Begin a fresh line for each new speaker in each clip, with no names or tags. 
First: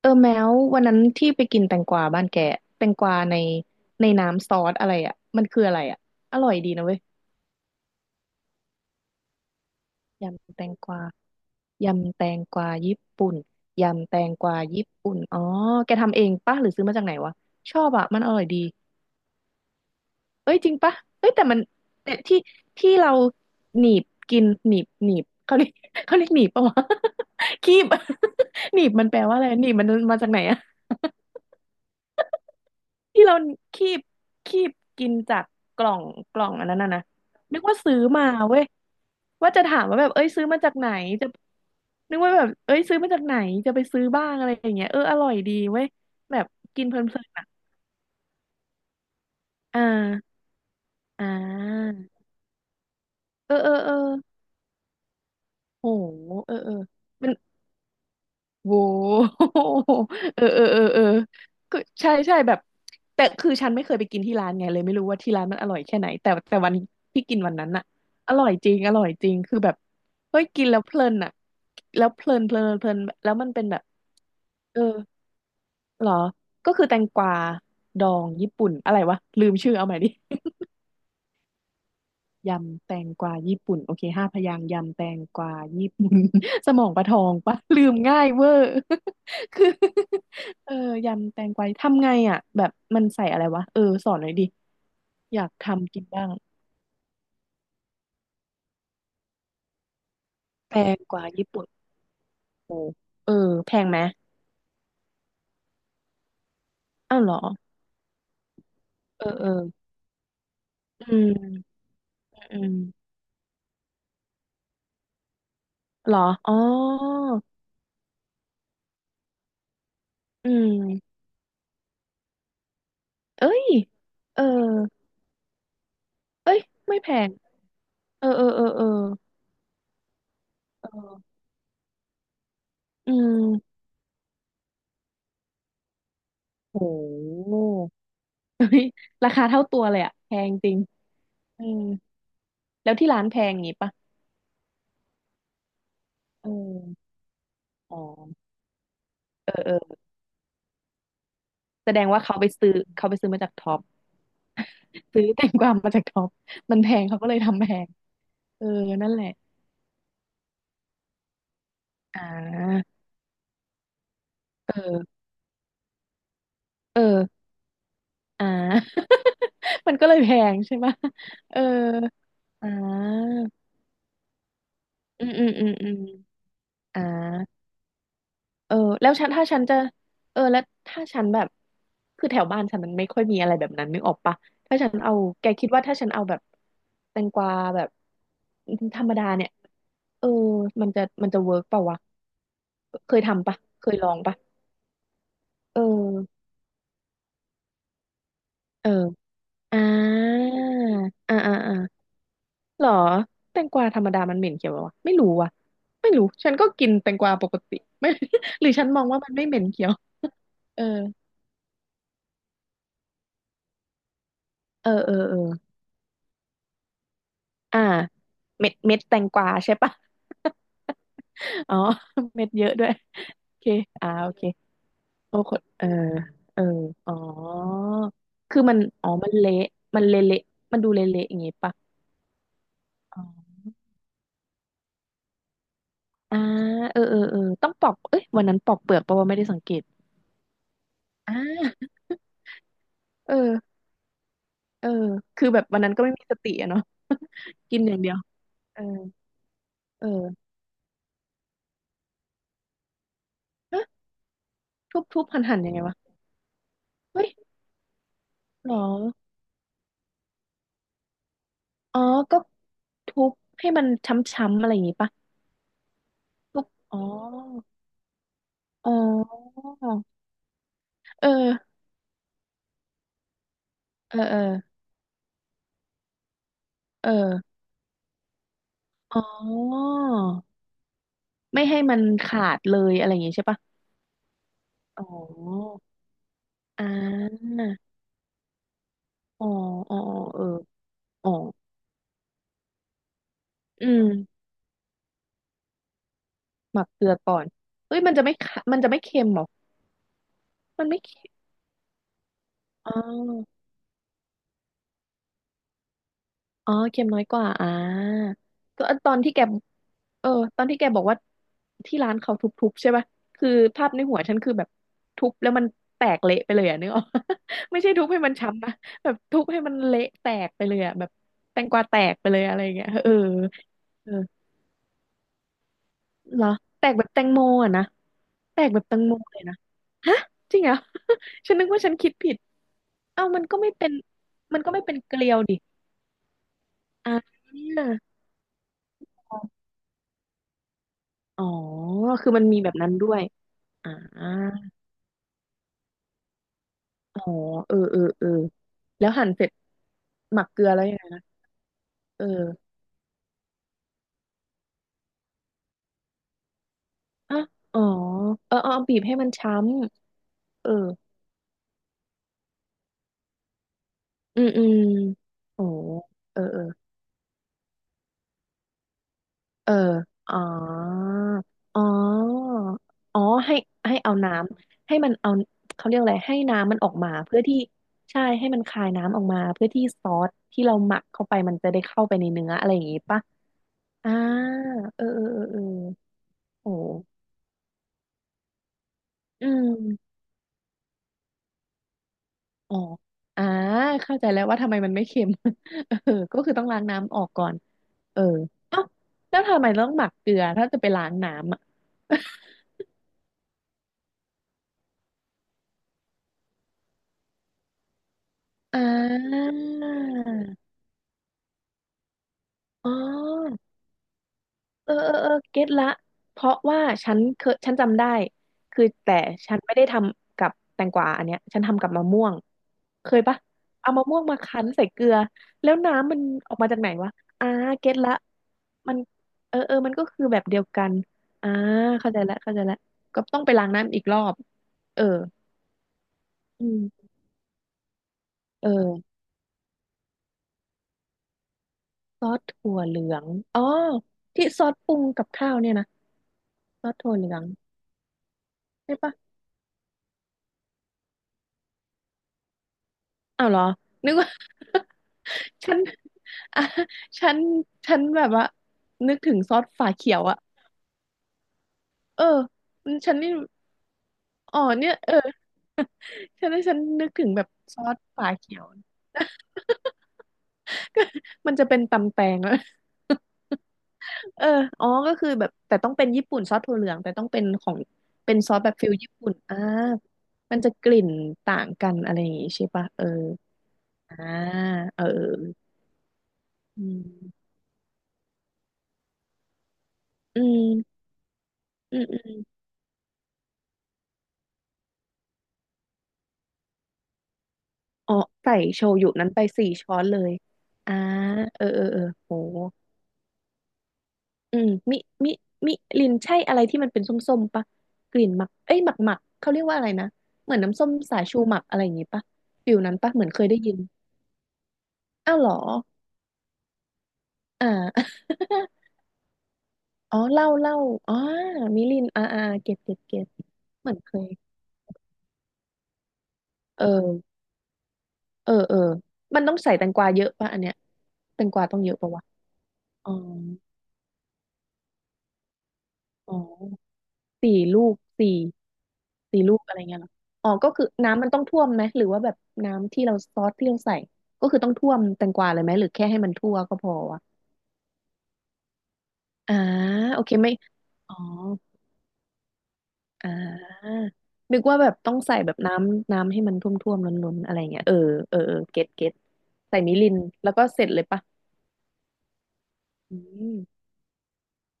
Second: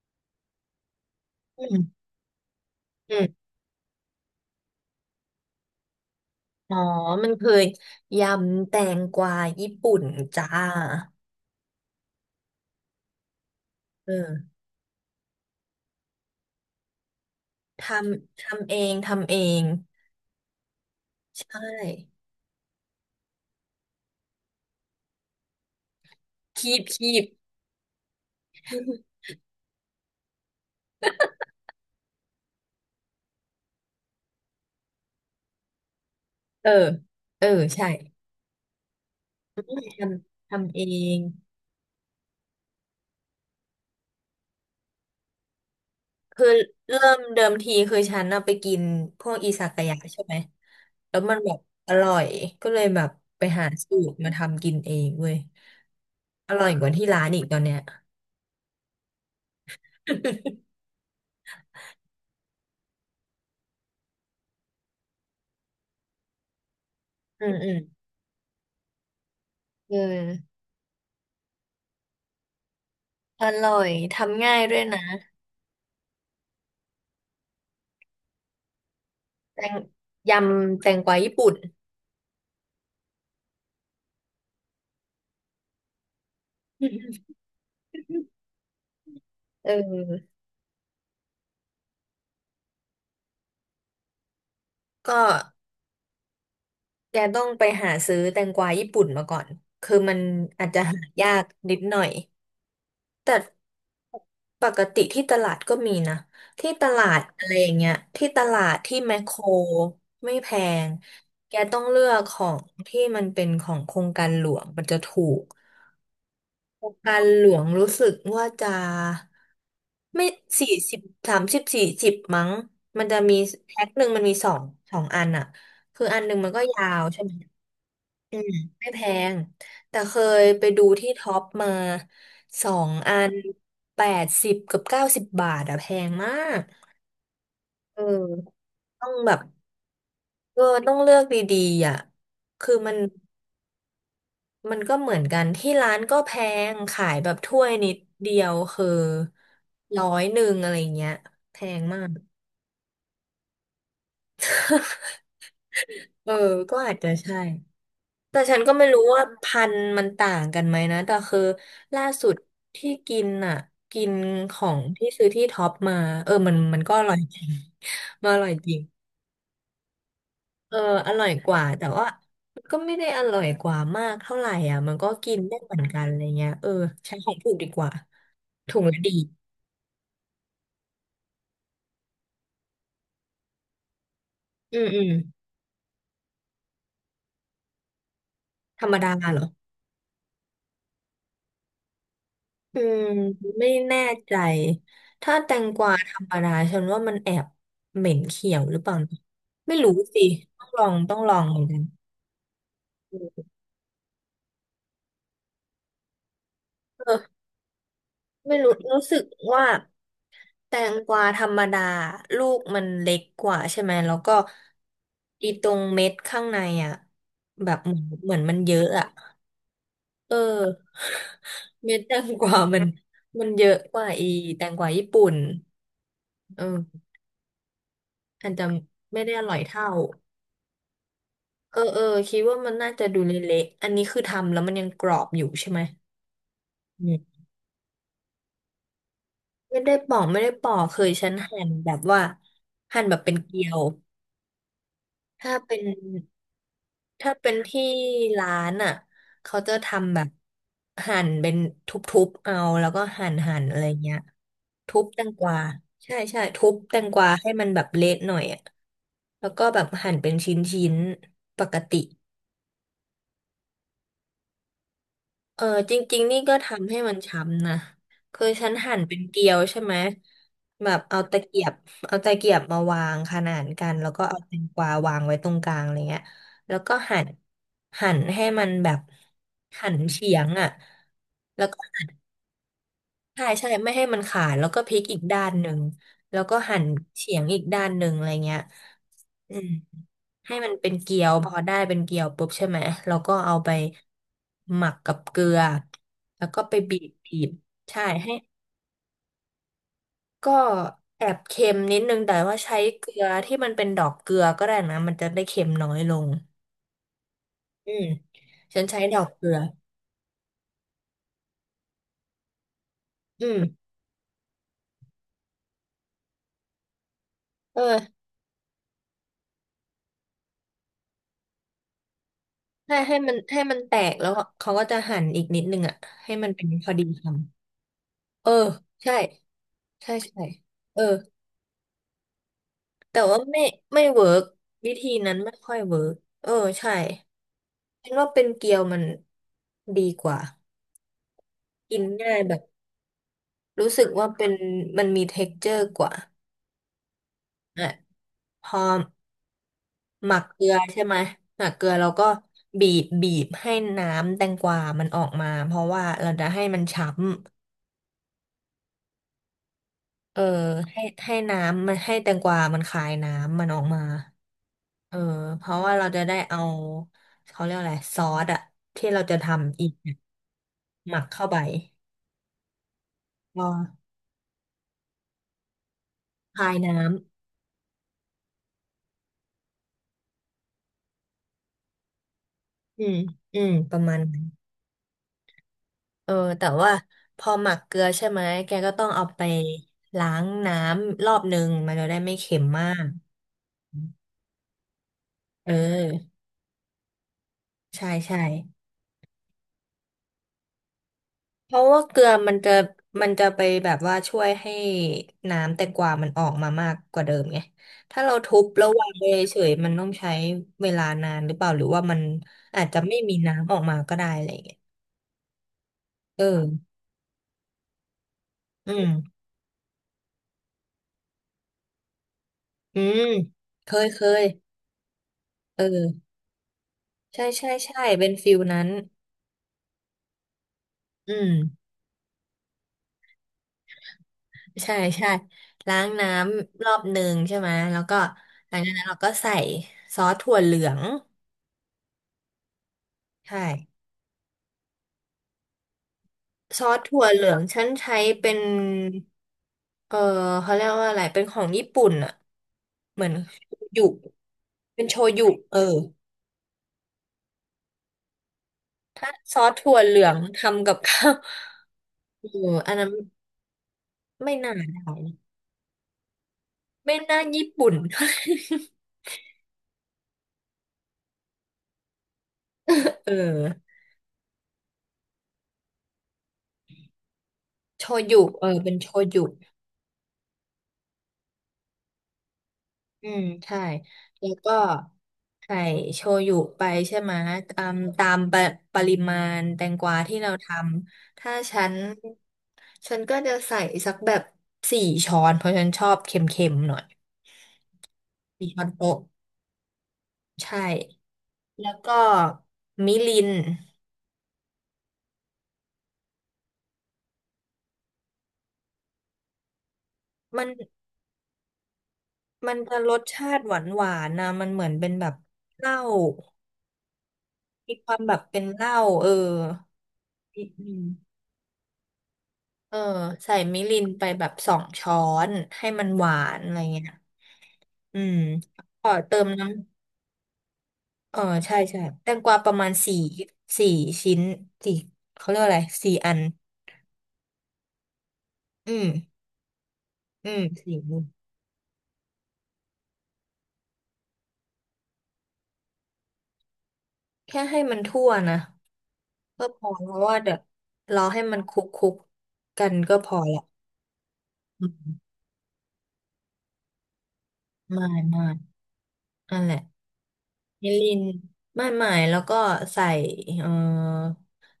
เออแมววันนั้นที่ไปกิ
อื
นแตงก
ม
วาบ้านแกแตงก
อื
วาใน
ม
ในน้ำซอสอะไรอ่ะมันคืออะไรอ่ะอร่อยดี
อ๋อ
นะเว้ย
มันคือยำแตงกวาญี่ปุ่นจ้า
ยำแตงกวายำแตงกวาญี่ปุ่นยำแตงก
เออ
วาญี่ปุ่นอ๋อแกทำเองปะหรือซื้อมาจากไหนวะชอ
ท
บอ่ะมันอร่
ำ
อยดี
ทำเอง
เอ้ยจริงปะเอ้ยแต่มั
ใช่
นแต่ที่ที่เราหนีบกินหนีบหนีบเขาเรียกเขาเรียกหนีบปะ
คี
วะ
บคีบ
คีบ หนีบมันแปลว่าอะไรหนีบมันมาจากไหนอ่ะ ที่เราคีบคีบกินจากกล่องกล่องอั
เอ
น
อ
นั้นน่ะนะ
เออ
นึกว่า
ใช่
ซื้อมาเว้ยว่าจะถามว่า
ท
แบบเอ้ยซื้อ
ำ
มาจา
ทำ
ก
เอ
ไหน
ง
จะนึกว่าแบบเอ้ยซื้อมาจากไหนจะไปซื้อบ้างอะไรอย่างเงี้ยเอออร่อยดีเว้ยแบ
คือ
บกินเพล
เริ่ม
ินๆ
เดิ
อ่ะ
มทีคือฉันน่ะไปกินพวกอิซา
อ่
กายะใช่ไหม
า
แล้ว
อ่
มันแบบอ
า
ร่อยก็เลยแบบไป
เออ
หา
เออเอ
สู
อ
ตรมาทำกินเองเว้ย
โห
อ
เออ
ร่อ
เอ
ย
อ
กว่าที่ร้า
มั
น
น
อีกตอนเนี้ย
โว้ เออเออเออ เออก็ใช่ใช่แบบแต่คือฉันไม่เคยไปกินที่ร้านไงเลยไม่รู้ว่าที่ร้านมันอร่อยแค่ไหนแต่แต่วันที่กิน
อื
วั
ม
นนั้
อื
น
ม
น่ะอร่อยจริงอร่อยจริงคือแบบ
เอ
เฮ้ย
อ
กินแล้วเพลินอ่ะแล้วเพลินเพลินเพลินแล้ว
อ
มันเป็น
ร่อ
แบบ
ยทำง่ายด้
เอ
ว
อ
ยนะ
เหรอก็คือแตงกวาดองญี่ปุ่นอะไรวะลืม
แต
ชื่
ง
อเอาใหม่ดิ
ยำแตงกวาญี่ปุ่น
ยำแตงกวาญี่ปุ่นโอเคห้าพยางค์ยำแตงกวาญี่ปุ่น สมองปลาทองปะ ลืมง่ายเวอร์ คือ
เอ อ
เออยำแตงกวาทำไงอ่ะแบบมันใส่อะไรวะเออสอนหน่อยดิ
ก็
อยากทำกินบ้าง
แกต้องไปหาซื้อแตงกวาญี่ปุ่นมาก่อนคือมันอาจ
แต
จะ
ง
หา
กวา
ยาก
ญี่ปุ่น
นิดหน่อย
โอ้เอ
แต่
อแพงไหม
ปกติที่ตลาดก็มีนะที่ตลา
อ้า
ด
วเหรอ
อะไรอย่างเงี้ยที่ตลาดที่แมค
เออ
โคร
เออ
ไม่แพง
อืม
แกต้องเลือกขอ
อื
งที่
ม
มันเป็นของโครงการหลวงมันจะถูก
เหรออ๋อ
การหลวงรู้สึกว่าจะไม่
อื
สี่สิบ
ม
30-40มั้งมันจะมี
เอ้ย
แพ็คหนึ่งมันมี
เออ
สองอันอ่ะคืออันหนึ่งมัน
เอ้ย
ก็ยา
ไม่
ว
แพ
ใช่
ง
ไหม
เออ
อื
เออ
ม
เออเออ
ไม่แพงแต่เคยไปดู
เอ
ที่ท็อ
อ
ปมาสอง
อื
อัน
ม
80 กับ 90 บาทอะแพงมาก
โห
เออต้อง
รา
แบบ
คาเท่าตัวเลยอะแพง
เออ
จริง
ต้องเลือกดี
เออ
ๆอ่ะคือ
แล้
มั
ว
น
ที่ร้านแพงงี้ปะ
มันก็เหมือนกันที่ร้านก็แพ
เอ
งขา
อ
ยแบบถ้วยนิ
อ๋
ด
อ
เดียวคือ
เออเออ
ร้อยหนึ่งอะไรเงี้ยแพง
แสด
มา
ง
ก
ว่าเขาไปซื้อเขาไปซื้อมาจากท็อปซื้อแตงกวามาจากท็อ
เอ
ป
อ
มั
ก็
นแพ
อาจ
ง
จะ
เขาก็เล
ใช่
ยทำแพง
แต่ฉัน
เออ
ก็ไม่รู้
นั่นแห
ว่า
ละ
พันธุ์มันต่างกันไหมนะแต่คือล่า
อ่
สุด
า
ที่กินอ่ะกินขอ
เ
งที่
ออ
ซื้อที่ท็อปมาเออมันก็อร่อย
เอ
จ
อ
ริง มันอ
อ่
ร่อยจริง
า มันก็เลยแพง
เอ
ใช่
อ
ปะ
อร่อยก
เออ
ว่าแต่ว่ามัน
อ่
ก็ไม่ได้อ
า
ร่อยกว่ามากเท่าไหร่อ่ะมันก็
อืม
กิน
อืม
ได้
อืม
เหมือน
อืม
กันอะไรเงี้ยเออ
อ่า
ใช้ของถูกดีกว่า
เออ
ถุงละ
แล้
ดี
วฉันถ้าฉันจะเออแล้วถ้าฉันแบบคือแถวบ้านฉันมันไม่ค่อยมีอะไรแบบนั้นนึกออกปะถ้า
อืม
ฉัน
อืม
เอาแกคิดว่าถ้าฉันเอาแบบแตงกวาแบบ
ธรรม
ธรร
ดา
มดา
เหรอ
เนี่ยเออมันจะมันจะเวิร์กเปล่าวะ
อืม
เคยทำปะ
ไม่
เคย
แน่
ลอง
ใจ
ปะ
ถ้าแตงก
เอ
วาธรรม
อ
ดาฉันว่ามันแอบเหม็นเขียวหรือเป
เออ
ล่านะไม่
อ่
รู้สิ
า
ต้องลองต้องล
อ่า
อง
อ่า
เหมือน
อ่า
กัน
หรอแตงกวาธรรมดามันเหม็นเขียวเหรอวะไม่รู้ว่ะไม่รู้ฉันก็กินแตงกวา
เออ
ปกติไม่
ไม่
หรือ
รู้
ฉันม
รู้
อง
สึ
ว่า
ก
มันไม่เหม็
ว่า
นเขียว
แต
เออ
งกวาธรรมดาลูกมันเล็กกว่าใช่ไหมแล้วก็
เออเออเออ
อีตรงเม็ดข้างในอ่ะแบบ
อ่า
เหมือนเหมือนมัน
เม็
เย
ด
อะ
เม็ด
อ่ะ
แตงกวาใช่ปะ
เออ
อ๋อ
เม็ดแตงก
เม็ด
วา
เยอะ
มัน
ด้วย
มัน
โอ
เย
เค
อะกว่า
อ่า
อี
โอเค
แตงกวาญี่ปุ่น
โอ้คนเออเออ
เออ
อ๋อ
อาจ
คือ
จะ
มันอ๋อ
ไม่
มั
ได้
น
อ
เละ
ร่อยเท่า
มันเละเละมันดูเละเละอย่างงี้ปะ
เออเออคิดว่ามันน่าจะดู
อ๋
เละ
อ
ๆ อันนี้คือทำแล้วมันยังกรอบอยู่ใช่ไหม
อ่าเออ
อื
เออ
ม
เออต้องปอกเอ้ยวันนั้นปอกเปลือกเพราะว่าไม่ได้สังเก
ไม่
ต
ได้ปอกไม่ได้ปอกเคยฉั
อ่
นหั่นแบ
า
บว่าหั่นแบบ
เอ
เป็นเกลีย
อ
ว
เออคือ
ถ้า
แบบ
เป็
วัน
น
นั้นก็ไม่มีสติอะเนาะ
ถ้าเป็น
กิน
ที่
อย่างเดียว
ร้าน
เออ
อ่ะเขาจะ
เอ
ทำแบ
อ
บหั่นเป็นทุบๆเอาแล้วก็หั่นหั่นอะไร
ฮะ
เงี้ยทุ
ทุบ
บแต
ทุบ
ง
หั
ก
นหั
วา
นยังไงวะ
ใช่ใช่ทุบแตงก
เฮ้
วา
ย
ให้มันแบบเละหน่อยอ่ะ
หรอ
แล้วก็แบบหั่นเป็นชิ้นๆปกติ
อ๋อก็ทุบให้มันช้ำๆอะไรอย่างงี้ปะ
เออจริงๆนี่ก็
พวก
ทำ
อ๋
ให้
อ
มันช้ำนะคือฉัน
อ๋อ
หั่นเป็นเกลียวใช่ไหมแบบเอา
เออ
ตะเกียบเอาตะเกียบมาวางขนานกันแล้ว
เออ
ก็
เอ
เอา
อ
แตงกวาวางไว้ตรงกลางอะไรเงี้ยแล้วก็
เอ
หั่น
อ
หั่นให้มันแบบ
อ๋อ
หั่นเฉียงอ่ะแล้
ไม่
ว
ให้
ก็
มันขาดเลยอะไรอย่างงี้
ใช่
ใช่ปะ
ใช่ไม่ให้มันขาดแล้วก็พลิ
อ๋
ก
อ
อีกด้านหนึ่งแล้วก็หั่
อ่
นเฉียง
า
อีกด้านหนึ่งอะไรเงี้ย
อ๋อ
อืม
อ๋อเออ
ให้มันเป็นเกี๊ย
อ๋อ
วพอได้เป็นเกี๊ยวปุ๊บใช่ไหมเราก็เอาไป
อืม
หมักกับเกลือแล้วก็ไป
หมัก
บี
เกลื
บ
อก่อ
บี
น
บ
เฮ้ย
ใช่
มันจะ
ให้
ไม่ขามันจะไม่เค็มเหรอ
ก็
มันไม่
แอ
เค็ม
บเค็มนิดนึงแต่ว่าใช้
อ๋
เกลือที่
อ
มันเป็นดอกเกลือก็ได้นะมันจะได้เค็มน้อยลง
อ๋อเค็มน้อยกว่าอ่า
อืมฉั
ก็
นใช้
ตอ
ด
น
อก
ที่แก
เกลือ
เออตอนที่แกบอกว่าที่ร้านเขาทุบๆใช่ป่ะ
อื
คือภา
ม
พในหัวฉันคือแบบทุบแล้วมันแตกเละไปเลยอ่ะนึกออก ไม่ใช่ทุบ
เออ
ให้มันช้ำนะแบบทุบให้มันเละแตกไปเลยอ่ะแบบแตงกวาแตกไปเลยอะไรอย่างเงี้ย
ให้
เออ
ให้มันให้มันแต
เออ
กแล้วเขาก็จะหั่นอีกนิดนึงอ่ะให้
เหร
มั
อ
นเป็น
แต
พอ
ก
ดี
แบบแต
ค
งโมอ่ะนะ
เออ
แตกแบบแตง
ใช่
โมเลยนะ
ใช่
ฮะ
ใช่
จริงเหรอ
เออ
ฉันนึกว่าฉันคิดผิด
แต่
เอ้า
ว่า
มันก็
ไม่
ไม่เป็น
ไม่เวิร์ก
มันก็ไม่
วิ
เป็น
ธี
เกลี
นั้
ย
น
ว
ไม่
ดิ
ค่อยเวิร์กเออใช่
อ่า
ฉันว่าเป็นเกียวมันดีกว่า
อ๋อ
กิน
คือ
ง่าย
มัน
แบ
มี
บ
แบบนั้นด้วย
รู้
อ่า
สึกว่าเป็นมันมีเท็กเจอร์กว่า
อ๋อ เออ
อ่ะ
เออ เออ
พอ
แล้วหั่นเสร็จ
หมั
หมั
ก
กเก
เก
ลื
ลื
อ
อ
แล้วยัง
ใช่
ไง
ไหม
นะ
หมักเกลือเรา
เอ
ก็
อ
บีบบีบให้น้ำแตงกวามันออกมาเพราะว่าเราจะให้มันฉ่ำ
อ่ะอ๋อเออ เอาเอาบีบให้มันช้
เออ
ำเออ
ให้ให้น้ำมันให้แตงกวามันคายน้ำมันออกมา
อืมอืม
เออเพ
โอ้
ราะว่าเราจะได้
เออ เอ
เอา
อ
เขาเรียกอะไรซอสอะที่เราจะ
เออ
ทำอีกเนี่ย
อ๋อ
หมักเข้าไป
อ๋อ อ๋อให้
ก็
ให้เอาน้ำให้มันเอาเขาเรียกอะไรให้
พา
น้ำ
ย
มันออก
น้
มาเพื่อที่ใช่ให้มันคายน้ำออกมาเพื่อที่ซอสที่เราหมักเข้าไปมันจะได้เข้าไปในเนื้ออะไรอย่าง
ำ
งี้
อืม
ปะ
อืมประ
อ่า
มาณนั้น
เออเออเออเออ
เออแต่
โอ
ว่า
้
พอหมักเกลือใช่ไหมแกก็ต้องเอาไป
อืม
ล้างน้ำรอบนึงมันจะได้ไม่เค็ม
อ๋อ
มาก
อ่าเข้าใจแล้วว่าทำไมมันไม่เค็ม
เอ
เออก็
อ
คือต้องล้างน้ำออกก่อน
ใช่
เออ
ใช่
เอ้าแล้วทำไมต้องหมักเกลือถ้าจะไปล้างน้ำอ่ะ
เพราะว่าเกลือมันจะมันจะไปแบบว่าช่วยให้น้ำแตงกวามันออกมามากกว่าเดิมไงถ้าเราทุบ
อ่
แล้ววางไป
า
เฉยมันต้องใช้เวลานานหรือเปล่าหรือว่ามันอาจ
อ๋
จะไม่มี
อ
น้ำออกมาก็ได้อะไรอย่างเงี้ย
เออเออเออเก็ตละเพ
เออ
ราะว่าฉันเคยฉันจำได้คือ
อืม
แต่ฉันไม่ได้ทำกับแตงกวาอันเนี้ยฉันทำกับมะม่วง
อื
เคย
ม
ปะ
เค
เอามะ
ย
ม่
เค
วงมา
ย
คั้นใส่เกลือแล้ว
เ
น้ำมัน
ออ
ออกมาจากไหนวะ
ใช่
อ่า
ใช่
เก็ต
ใช่
ละ
เป็นฟิลนั้น
มันเออเออมันก็คือแบบเดียวกัน
อืม
อ่าเข้าใจละเข้าใจละก็ต้องไปล้างน้ำอีกรอบ
ใช่
เออ
ใช่ล้างน้
อื
ำรอบ
ม
หนึ่งใช่ไหมแล้วก็
เอ
หลังจา
อ
กนั้นเราก็ใส่ซอสถั่วเหลือง
ซอสถั่วเหลือง
ใช่
อ๋อที่ซอสปรุงกับข้าวเนี่ยนะ
ซ
ซอ
อ
ส
ส
ถั่ว
ถั่
เห
ว
ลือ
เห
ง
ลืองฉันใช้เป็น
ใช่ปะ
เออเขาเรียกว่าอะไรเป็นของญี่ปุ่นอะเหมือน
อ้าวเหรอ
โชยุ
นึกว่า
เป็นโชยุ
ฉั
เออ
นอ่ะฉันฉันแบบว่านึก
ซ
ถึงซอ
อ
ส
ส
ฝา
ถั่ว
เขี
เห
ย
ลื
ว
อง
อะ
ทำกับข้าว
เออ
เอออันนั้น
ฉันนี่
ไม่
อ๋อ
น่าได้
เนี่ย
นะ
เออฉันนึก
ไม่
ถึง
น่า
แบบ
ญี่
ซอ
ปุ่น
สฝาเขียว มันจะเป็นตำแตงแล้ว
เออ
เอออ๋อก็คือแบบแต่ต้องเป็นญี่ปุ่นซอสถั่วเหลืองแต่ต้องเป็นของ
โช
เป็น
ยุ
ซอส
เอ
แบบ
อ
ฟิ
เป็
ล
นโช
ญี่ปุ่น
ยุ
อ่ามันจะกลิ่นต่างกันอะไรอย่างงี้ใช่ปะเออ
อืมใช่
อ่า
แล้วก็
เออ
ไข่โชยุไป
อืม
ใช่ไหมอืมตามปะปริมาณแตงกวาที่
อื
เราท
ม
ำถ้าฉัน
อืม
ฉันก็จะใส่สักแบบสี่ช้อนเพราะฉันชอบเค็มๆหน่อย
อ๋อใส่
สี่ช้
โช
อน
ยุ
โต๊ะ
นั้นไปสี่ช้อนเลย
ใช่
อ่าเออเออ
แล้ว
เออ
ก็
โห
มิริน
อืมมิมิลินใช่อะไรที่มันเป็นส้มๆปะกลิ่นหมักเอ้ยหมักเขาเรียกว่าอะไรนะเหมือน
มัน
น้ำส้มสายชูหมักอะไรอย่างงี้ปะฟิ
มัน
ลนั้
จะ
น
ร
ปะ
ส
เหมือนเคย
ชา
ได้
ติ
ยิ
ห
น
วานหวานนะมันเหมือนเป็นแบบ
อ้าวเหรอ
เหล้า
อ่า
มีความแบบเป็ นเหล้าเออ
อ๋อเหล้า
นิ
เห
ด
ล้า
นึง
อ๋อมิลินอ่าอ่าเก็บ
เอ
เก็
อ
บเก็บ
ใส่มิ
เหมือ
ริ
น
น
เค
ไป
ย
แบบสองช้อนให้มันหวานอะไร
เออ
เงี้ยอืม
เออเออ
กอเติ
มัน
ม
ต้อง
น้
ใส่แตงกวาเยอะปะอันเนี้ย
ำ เอ
แต
อ
งกวา
ใช่
ต้องเยอะ
ใช่
ปะวะ
แตงกวาประมาณ
อ๋อ
สี่สี่ชิ้นสี่เขาเรียกว่าอะไรสี่อั
อ๋อ
น
สี่ลูกสี่
อืม
สี่ลูกอะไรเงี้ยเหรออ๋
อื
อ
ม
ก็คือ
สี่อั
น้ำ
น
มันต้องท่วมไหมหรือว่าแบบน้ำที่เราซอสที่เราใส่ก็คือต้องท่วมแตงกวาเลยไหมหรือแค่ให้มันทั่วก็พอวะ
แค่ให้มันทั่วนะ
อ่า
ก็พอเพ
โอ
ราะ
เค
ว่า
ไม่
เดี๋ยว
อ๋อ
รอให้มันคลุกคุกกันก็พ
อ่
อละ
านึกว่า
อื
แบบต้อง
ม
ใส่แบบน้ำให้มันท่วมๆล้นๆอะไรเงี้ยเออ
ไม่
เออ
ไม่
เออเก็ต
นั่นแห
ใส่
ละ
มิรินแล้วก็เสร็
มิ
จเลย
ริน
ปะ
ไม่แล้วก็ใส่
อื
เออ
ม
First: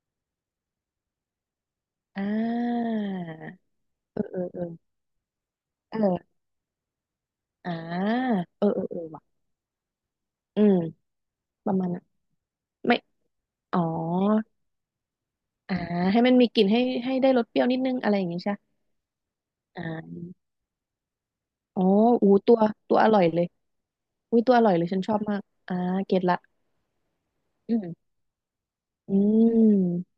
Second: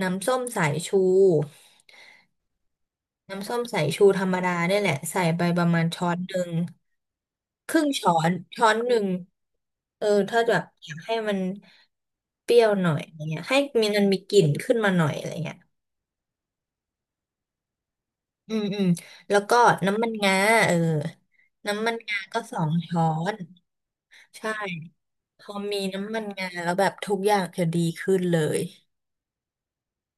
น้ำส้มสายชู
อ่า
น้ำส้มสายชู
เอ
ธ
อ
รรม
เออ
ดา
เออ
เนี่ยแหละใส่ไปประมาณช้อนห
เออ
นึ่งค
อ่า
รึ่งช้อน
เอ
ช้
อ
อน
เออ
ห
เอ
นึ่
อ
ง
ว่ะ
เออถ้าแบ
อื
บ
ม
อยากให้มัน
ประมาณนั้น
เปรี้ยวหน่อ
ไม่
ยอะไรเงี้ยให้
อ๋อ
มีมันมีกลิ่นขึ้นมาหน่อยอะไรเงี้ย
อ่าให้มันมีกลิ่นให้ได้รสเปรี้ยวนิดนึงอะไรอย่างงี้ใช่
อื
ปะ
มอืมแล้วก็น้ำมัน
อ่า
งาเออ
อ๋อ
น้ำมันงา
อู
ก็
ตั
ส
ว
อง
ตัว
ช้อ
อร่อย
น
เลยอุ้ย
ใช่
ตัวอร่อยเลยฉันชอบมา
พ
ก
อ
อ่า
มีน้ำ
เก็
มั
ต
น
ละ
งาแล้วแบบทุกอย่างจะ
อื
ดี
ม
ขึ้นเลย
อืม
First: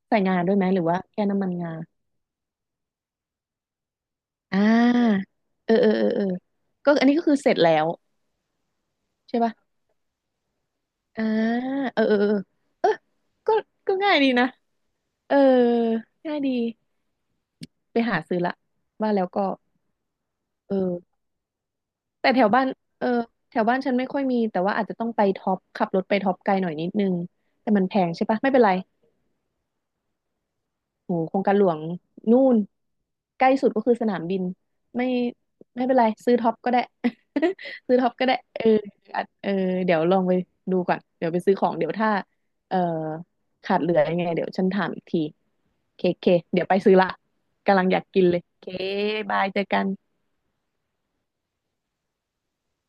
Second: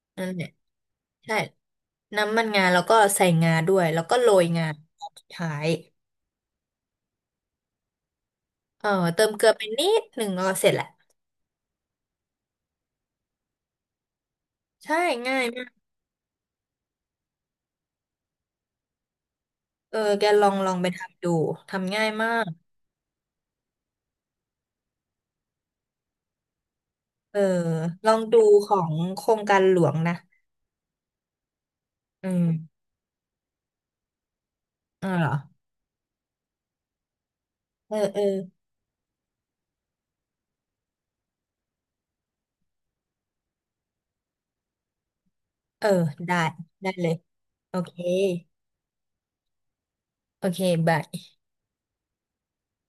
ใส่
นั่น
งา
แหละ
ด้วยไหมหรือว่าแค่
ใช่
น้ำมันงา
น้ำมันงาแล้วก็ใส่งาด้วยแล้วก็โรย
อ่
งาตอนสุ
า
ดท้าย
เออเออเออเออก็อันนี้ก็คือเสร็จแล้ว
เออเติม
ใช่
เกลือ
ป่ะ
ไปนิดหนึ่งก็เสร็จแหละ
อ่าเออเออเออเออก็ก็ง่ายดีนะ
ใช่
เออ
ง่ายมาก
ง่ายดีไปหาซื้อละว่าแล้วก็
เออแกลองลอ
เอ
งไป
อ
ทำดูทำง่ายมา
แต่แถ
ก
วบ้านเออแถวบ้านฉันไม่ค่อยมีแต่ว่าอาจจะต้องไปท็อปขับรถไปท็อปไกลหน่อยนิดนึง
เออ
แต่มันแพ
ล
ง
อง
ใช่
ดู
ปะไม่เป็น
ข
ไร
องโครงการหลวงนะ
โหโครงการหลวง
อื
นู่
ม
นใกล้สุดก็คือสนามบิน
เอ
ไม่
อเหรอ
ไม่เป็นไรซื้อท็อปก็ได้
เอ
ซื้
อ
อท็อป
เออ
ก็ได้เอออาจเออเดี๋ยวลองไปดูก่อนเดี๋ยวไปซื้อของเดี๋ยวถ้าเออขาดเหลือยังไงเดี๋ยวฉันถามอีกที
เออ
เคเค
ได้
เดี๋ยวไป
ได้
ซื้อ
เล
ละ
ยโอ
กำลัง
เค
อยากกินเลยเคบายเจอกัน
โอเคบาย